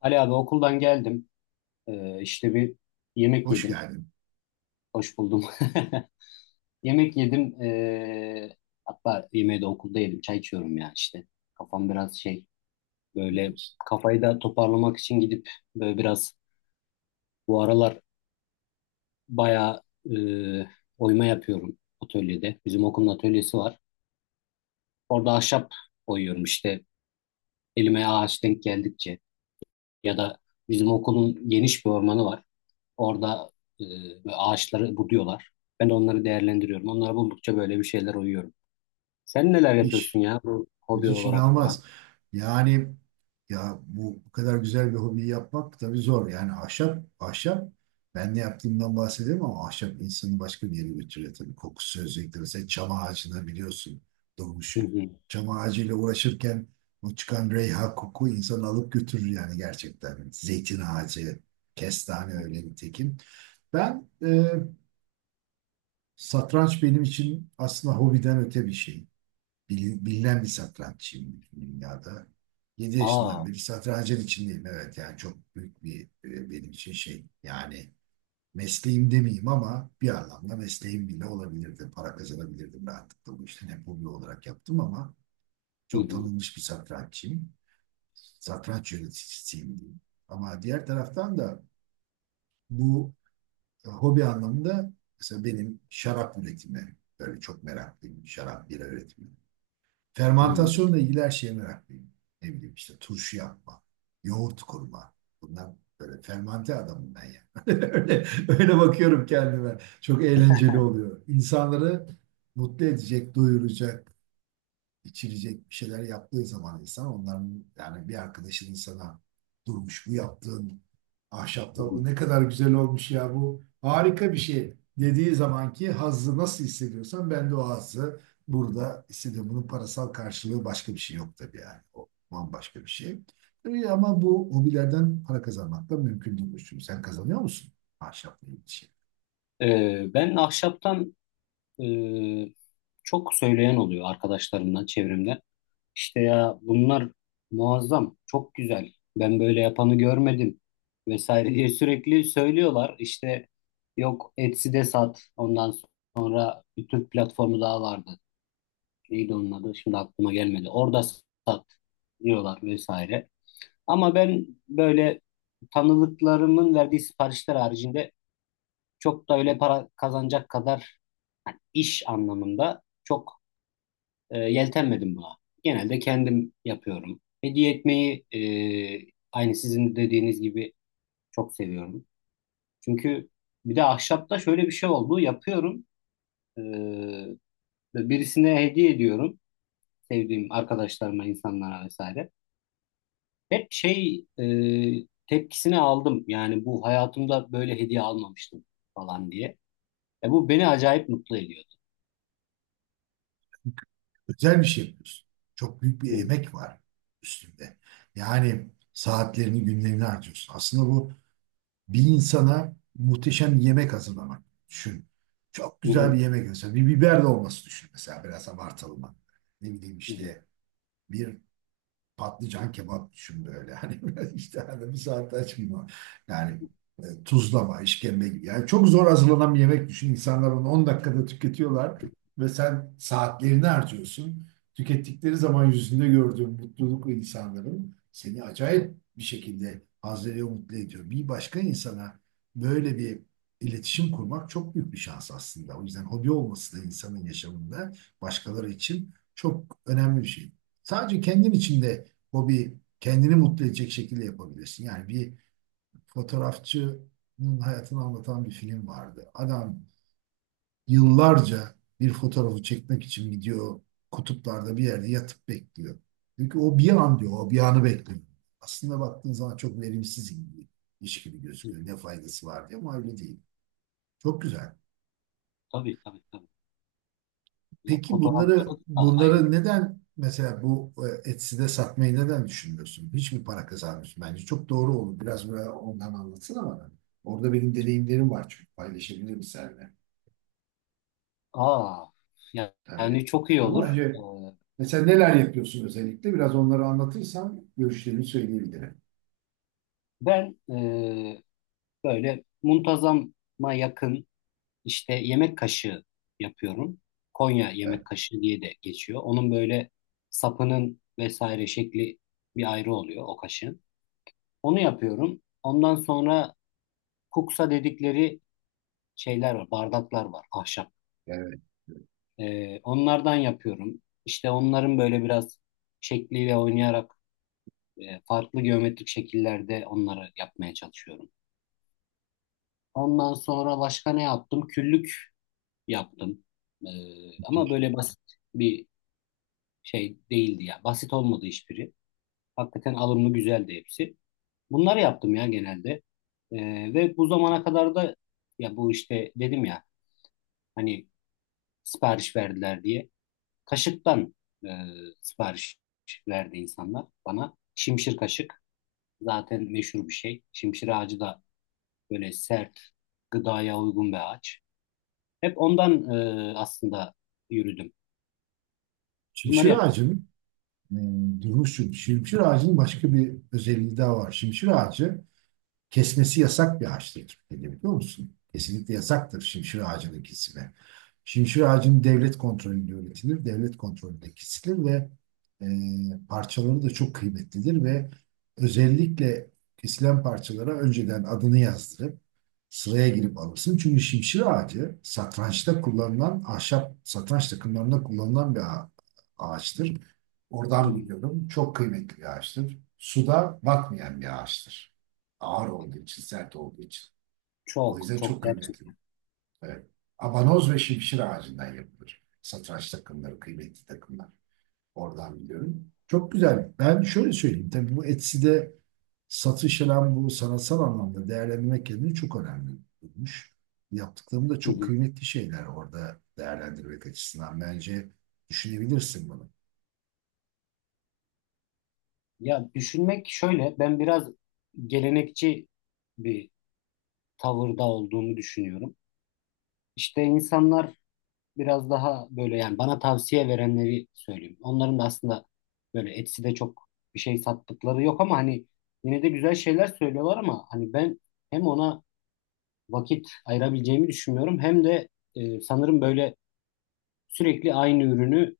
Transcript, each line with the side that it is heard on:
left: Ali abi okuldan geldim. İşte bir yemek
right: Hoş
left: yedim.
right: geldin
left: Hoş buldum. Yemek yedim. Hatta yemeği de okulda yedim. Çay içiyorum ya işte. Kafam biraz şey böyle
right: Firdevs.
left: kafayı da toparlamak için gidip böyle biraz bu aralar bayağı e, oyma yapıyorum atölyede. Bizim okulun atölyesi var. Orada ahşap oyuyorum işte. Elime ağaç denk geldikçe. Ya da bizim okulun geniş bir ormanı var. Orada e, böyle ağaçları buduyorlar. Ben de onları değerlendiriyorum. Onları buldukça böyle bir şeyler uyuyorum. Sen neler yapıyorsun
right: Müthiş.
left: ya bu hobi
right: Müthiş
left: olarak falan?
right: inanılmaz. Yani ya bu kadar güzel bir hobiyi yapmak tabii zor. Yani ahşap ben ne yaptığımdan bahsedeyim ama ahşap insanı başka bir yere götürüyor tabii. Kokusu özellikle mesela çam ağacına biliyorsun doğmuş.
left: Hı hı.
right: Çam ağacıyla uğraşırken o çıkan reyha koku insanı alıp götürür yani gerçekten. Zeytin ağacı, kestane öyle nitekim. Ben satranç benim için aslında hobiden öte bir şey. Bilinen bir satranççıyım dünyada. 7 yaşından
left: Aa.
right: beri satrancın içindeyim. Evet yani çok büyük bir benim için şey. Yani mesleğim demeyeyim ama bir anlamda mesleğim bile olabilirdi. Para kazanabilirdim rahatlıkla bu işten. Hep hobi olarak yaptım ama
left: Hı
right: çok
left: hı.
right: tanınmış bir satranççıyım. Satranç yöneticisiyim diyeyim. Ama diğer taraftan da bu hobi anlamında mesela benim şarap üretimi böyle çok meraklıyım. Şarap, bira üretimi.
left: Hı
right: Fermantasyonla ilgili her şeye meraklıyım. Ne bileyim işte turşu yapma, yoğurt kurma. Bunlar böyle fermante adamım ben yani. Öyle, öyle bakıyorum kendime. Çok eğlenceli oluyor. İnsanları mutlu edecek, doyuracak, içilecek bir şeyler yaptığı zaman insan onların yani bir arkadaşının sana durmuş bu yaptığın ahşap tavuğu
left: hı.
right: ne kadar güzel olmuş ya bu harika bir şey dediği zamanki hazzı nasıl hissediyorsan ben de o hazzı burada hissediyorum. Bunun parasal karşılığı başka bir şey yok tabii yani. O bambaşka bir şey. Tabii ama bu hobilerden para kazanmak da mümkün değil. Çünkü sen kazanıyor musun ahşapla ilgili şey?
left: Ben ahşaptan e, çok söyleyen oluyor arkadaşlarımdan çevremde. İşte ya bunlar muazzam, çok güzel. Ben böyle yapanı görmedim vesaire diye sürekli söylüyorlar. İşte yok, Etsy'de sat. Ondan sonra bir Türk platformu daha vardı. Neydi onun adı? Şimdi aklıma gelmedi. Orada sat diyorlar vesaire. Ama ben böyle tanıdıklarımın verdiği siparişler haricinde çok da öyle para kazanacak kadar, yani iş anlamında çok yeltenmedim buna. Genelde kendim yapıyorum. Hediye etmeyi, aynı sizin dediğiniz gibi, çok seviyorum. Çünkü bir de ahşapta şöyle bir şey oldu. Yapıyorum. E, ve birisine hediye ediyorum. Sevdiğim arkadaşlarıma, insanlara vesaire. Hep şey tepkisini aldım. Yani bu hayatımda böyle hediye almamıştım falan diye. Bu beni acayip mutlu ediyordu.
right: Özel bir şey yapıyorsun. Çok büyük bir
left: Hı,
right: emek var üstünde. Yani saatlerini, günlerini harcıyorsun. Aslında bu bir insana muhteşem bir yemek hazırlamak. Düşün. Çok
left: hı,
right: güzel
left: hı,
right: bir yemek mesela. Bir biber dolması düşün mesela biraz abartalım. Ne bileyim
left: hı,
right: işte bir patlıcan kebap düşün böyle. Hani böyle işte hani bir saat aç gibi. Yani tuzlama, işkembe gibi. Yani çok zor hazırlanan bir yemek düşün. İnsanlar onu 10 dakikada tüketiyorlar ve sen saatlerini harcıyorsun. Tükettikleri zaman yüzünde gördüğün mutluluk ve insanların seni acayip bir şekilde haz veriyor, mutlu ediyor. Bir başka insana böyle bir iletişim kurmak çok büyük bir şans aslında. O yüzden hobi olması da insanın yaşamında başkaları için çok önemli bir şey. Sadece kendin için de hobi kendini mutlu edecek şekilde yapabilirsin. Yani bir fotoğrafçının hayatını anlatan bir film vardı. Adam yıllarca bir fotoğrafı çekmek için gidiyor kutuplarda bir yerde yatıp bekliyor. Çünkü o bir an diyor, o bir anı bekliyor. Aslında baktığın zaman çok verimsiz gibi, iş gibi
left: hı.
right: gözüküyor. Ne faydası var diye ama öyle değil. Çok güzel.
left: Tabii, tabii, tabii. Ya,
right: Peki bunları
left: fotoğrafçılık da ayrı.
right: bunları neden mesela bu Etsy'de satmayı neden düşünmüyorsun? Hiç mi para kazanmıyorsun? Bence çok doğru olur. Biraz böyle ondan anlatsana bana. Orada benim deneyimlerim var çünkü paylaşabilirim seninle
left: Aa, ya- yani
right: tabii.
left: çok iyi
right: Ama
left: olur. Ee,
right: önce mesela neler yapıyorsun özellikle? Biraz onları anlatırsan görüşlerimi söyleyebilirim.
left: ben böyle muntazama yakın, işte, yemek kaşığı yapıyorum. Konya yemek
right: Evet,
left: kaşığı diye de geçiyor. Onun böyle sapının vesaire şekli bir ayrı oluyor o kaşığın. Onu yapıyorum. Ondan sonra kuksa dedikleri şeyler var, bardaklar var, ahşap.
right: evet.
left: Onlardan yapıyorum. İşte onların böyle biraz şekliyle oynayarak farklı geometrik şekillerde onları yapmaya çalışıyorum. Ondan sonra başka ne yaptım? Küllük yaptım. E, ama böyle basit bir şey değildi ya. Basit olmadı hiçbiri. Hakikaten alımlı güzeldi hepsi. Bunları yaptım ya genelde. E, ve bu zamana kadar da, ya bu, işte dedim ya, hani sipariş verdiler diye. Kaşıktan e, sipariş verdi insanlar bana. Şimşir kaşık zaten meşhur bir şey. Şimşir ağacı da böyle sert, gıdaya uygun bir ağaç. Hep ondan, aslında, yürüdüm. Bunları
right: Şimşir
left: yapıyorum.
right: ağacının durmuş çünkü. Şimşir ağacının başka bir özelliği daha var. Şimşir ağacı kesmesi yasak bir ağaçtır Türkiye'de, biliyor musun? Kesinlikle yasaktır şimşir ağacının kesimi. Şimşir ağacının devlet kontrolünde üretilir, devlet kontrolünde kesilir ve e, parçaları da çok kıymetlidir ve özellikle kesilen parçalara önceden adını yazdırıp sıraya girip alırsın. Çünkü şimşir ağacı satrançta kullanılan ahşap satranç takımlarında kullanılan bir ağaçtır.
left: Hı hı.
right: Oradan biliyorum. Çok kıymetli bir ağaçtır. Suda batmayan bir ağaçtır. Ağır olduğu için, sert olduğu için. O
left: Çok,
right: yüzden çok
left: çok,
right: kıymetli.
left: gerçekten.
right: Evet. Abanoz ve şimşir ağacından yapılır. Satranç takımları, kıymetli takımlar. Oradan biliyorum. Çok güzel. Ben şöyle söyleyeyim. Tabii bu Etsy'de satış hem bu sanatsal anlamda değerlendirmek kendini çok önemli bulmuş. Yaptıklarım da
left: Hı
right: çok
left: hı.
right: kıymetli şeyler orada değerlendirmek açısından. Bence düşünebilirsin bunu.
left: Ya, düşünmek şöyle: ben biraz gelenekçi bir tavırda olduğumu düşünüyorum. İşte insanlar biraz daha böyle, yani bana tavsiye verenleri söyleyeyim. Onların da aslında böyle Etsy'de çok bir şey sattıkları yok ama hani yine de güzel şeyler söylüyorlar, ama hani ben hem ona vakit ayırabileceğimi düşünmüyorum. Hem de sanırım böyle sürekli aynı ürünü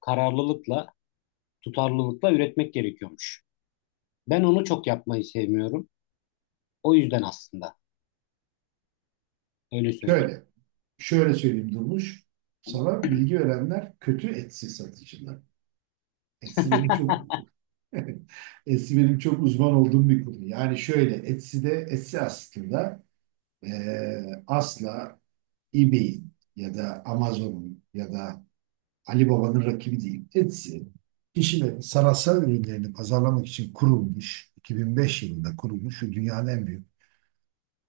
left: kararlılıkla, tutarlılıkla üretmek gerekiyormuş. Ben onu çok yapmayı sevmiyorum. O yüzden aslında öyle söyleyeyim.
right: Şöyle, şöyle söyleyeyim Durmuş. Sana bilgi verenler kötü etsi satıcılar. Etsi benim çok etsi benim çok uzman olduğum bir konu. Yani şöyle Etsy'de Etsy aslında asla eBay'in ya da Amazon'un ya da Ali Baba'nın rakibi değil. Etsy, kişinin sanatsal ürünlerini pazarlamak için kurulmuş, 2005 yılında kurulmuş ve dünyanın en büyük,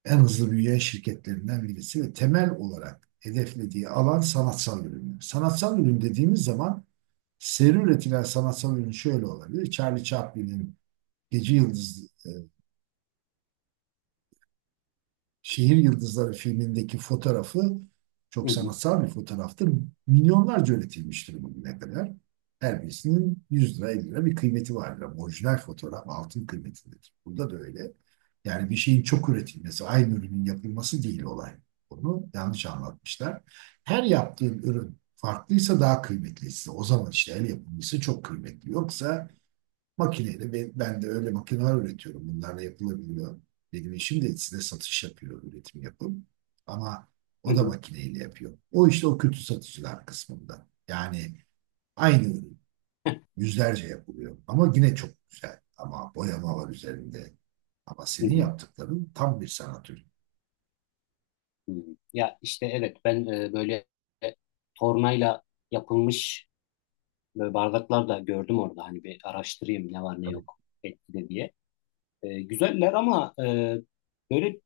right: en hızlı büyüyen şirketlerinden birisi ve temel olarak hedeflediği alan sanatsal ürünler. Sanatsal ürün dediğimiz zaman seri üretilen sanatsal ürün şöyle olabilir. Charlie Chaplin'in Gece Yıldız e, Şehir Yıldızları filmindeki fotoğrafı
left: Hı
right: çok
left: hı,
right: sanatsal bir fotoğraftır. Milyonlarca üretilmiştir bugüne kadar. Her birisinin 100 lira 50 lira bir kıymeti vardır. Ama orijinal fotoğraf altın kıymetindedir. Burada da öyle. Yani bir şeyin çok üretilmesi, aynı ürünün yapılması değil olay. Onu yanlış anlatmışlar. Her yaptığın ürün farklıysa daha kıymetlisi. O zaman işte el yapımcısı çok kıymetli. Yoksa makineyle ben de öyle makineler üretiyorum. Bunlarla yapılabiliyor. Benim işim de size satış yapıyor, üretim yapım. Ama
left: hı
right: o da
left: hı,
right: makineyle yapıyor. O işte o kötü satıcılar kısmında. Yani aynı ürün yüzlerce yapılıyor. Ama yine çok güzel. Ama boyama var üzerinde. Ama
left: hı
right: senin
left: hı,
right: yaptıkların tam bir sanat ürünü.
left: hı hı. Ya işte, evet, ben böyle, e, tornayla yapılmış böyle bardaklar da gördüm orada. Hani bir araştırayım ne var ne yok etkide diye. Güzeller ama böyle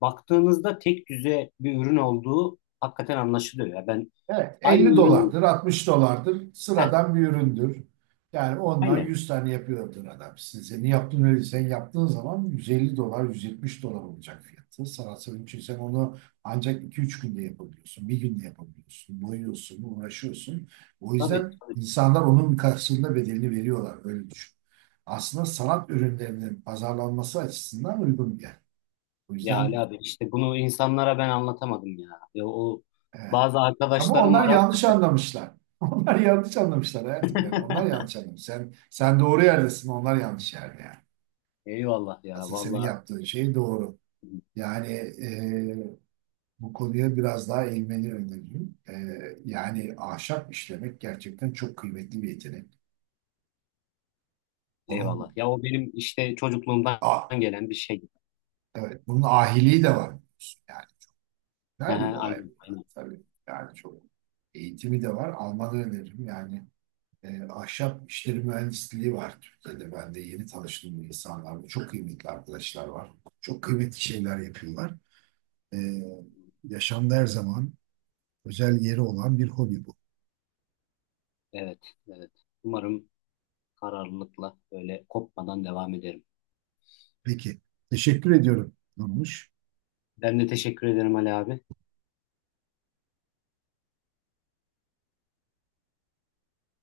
left: baktığınızda tek düze bir ürün olduğu hakikaten anlaşılıyor. Ya ben
right: Evet,
left: aynı
right: 50
left: ürünü,
right: dolardır, 60 dolardır.
left: heh,
right: Sıradan bir üründür. Yani ondan
left: aynı,
right: 100 tane yapıyordur adam. Size ne yaptın öyle sen yaptığın zaman 150 dolar, 170 dolar olacak fiyatı. Sanatsal için sen onu ancak 2-3 günde yapabiliyorsun. Bir günde yapabiliyorsun. Boyuyorsun, uğraşıyorsun. O
left: tabii,
right: yüzden
left: tabii.
right: insanlar onun karşılığında bedelini veriyorlar. Öyle düşün. Aslında sanat ürünlerinin pazarlanması açısından uygun bir yer. O
left: Ya Ali
right: yüzden
left: abi, işte bunu insanlara ben anlatamadım ya. Ya o
right: evet.
left: bazı
right: Ama
left: arkadaşlarım var.
right: onlar yanlış anlamışlar. Onlar yanlış anlamışlar hayatım yani. Onlar yanlış anlamış. Sen, sen doğru yerdesin, onlar yanlış yerde yani.
left: Eyvallah ya,
right: Aslında senin
left: vallahi
right: yaptığın şey doğru. Yani bu konuya biraz daha eğilmeni öneririm. Yani ahşap işlemek gerçekten çok kıymetli bir yetenek.
left: eyvallah.
right: Bunun,
left: Ya o benim işte çocukluğumdan
right: ah,
left: gelen bir şey.
right: evet, bunun ahiliği de var. Yani güzel bir
left: Aha,
right: olay bu
left: aynen,
right: yani.
left: aynen.
right: Tabii yani çok eğitimi de var. Almanı öneririm yani. Ahşap işleri mühendisliği var Türkiye'de. Ben de yeni tanıştığım insanlarla çok kıymetli arkadaşlar var. Çok kıymetli şeyler yapıyorlar. E, yaşamda her zaman özel yeri olan bir hobi bu.
left: Evet, evet. Umarım kararlılıkla böyle kopmadan devam ederim.
right: Peki, teşekkür ediyorum Nurmuş.
left: Ben de teşekkür ederim Ali abi.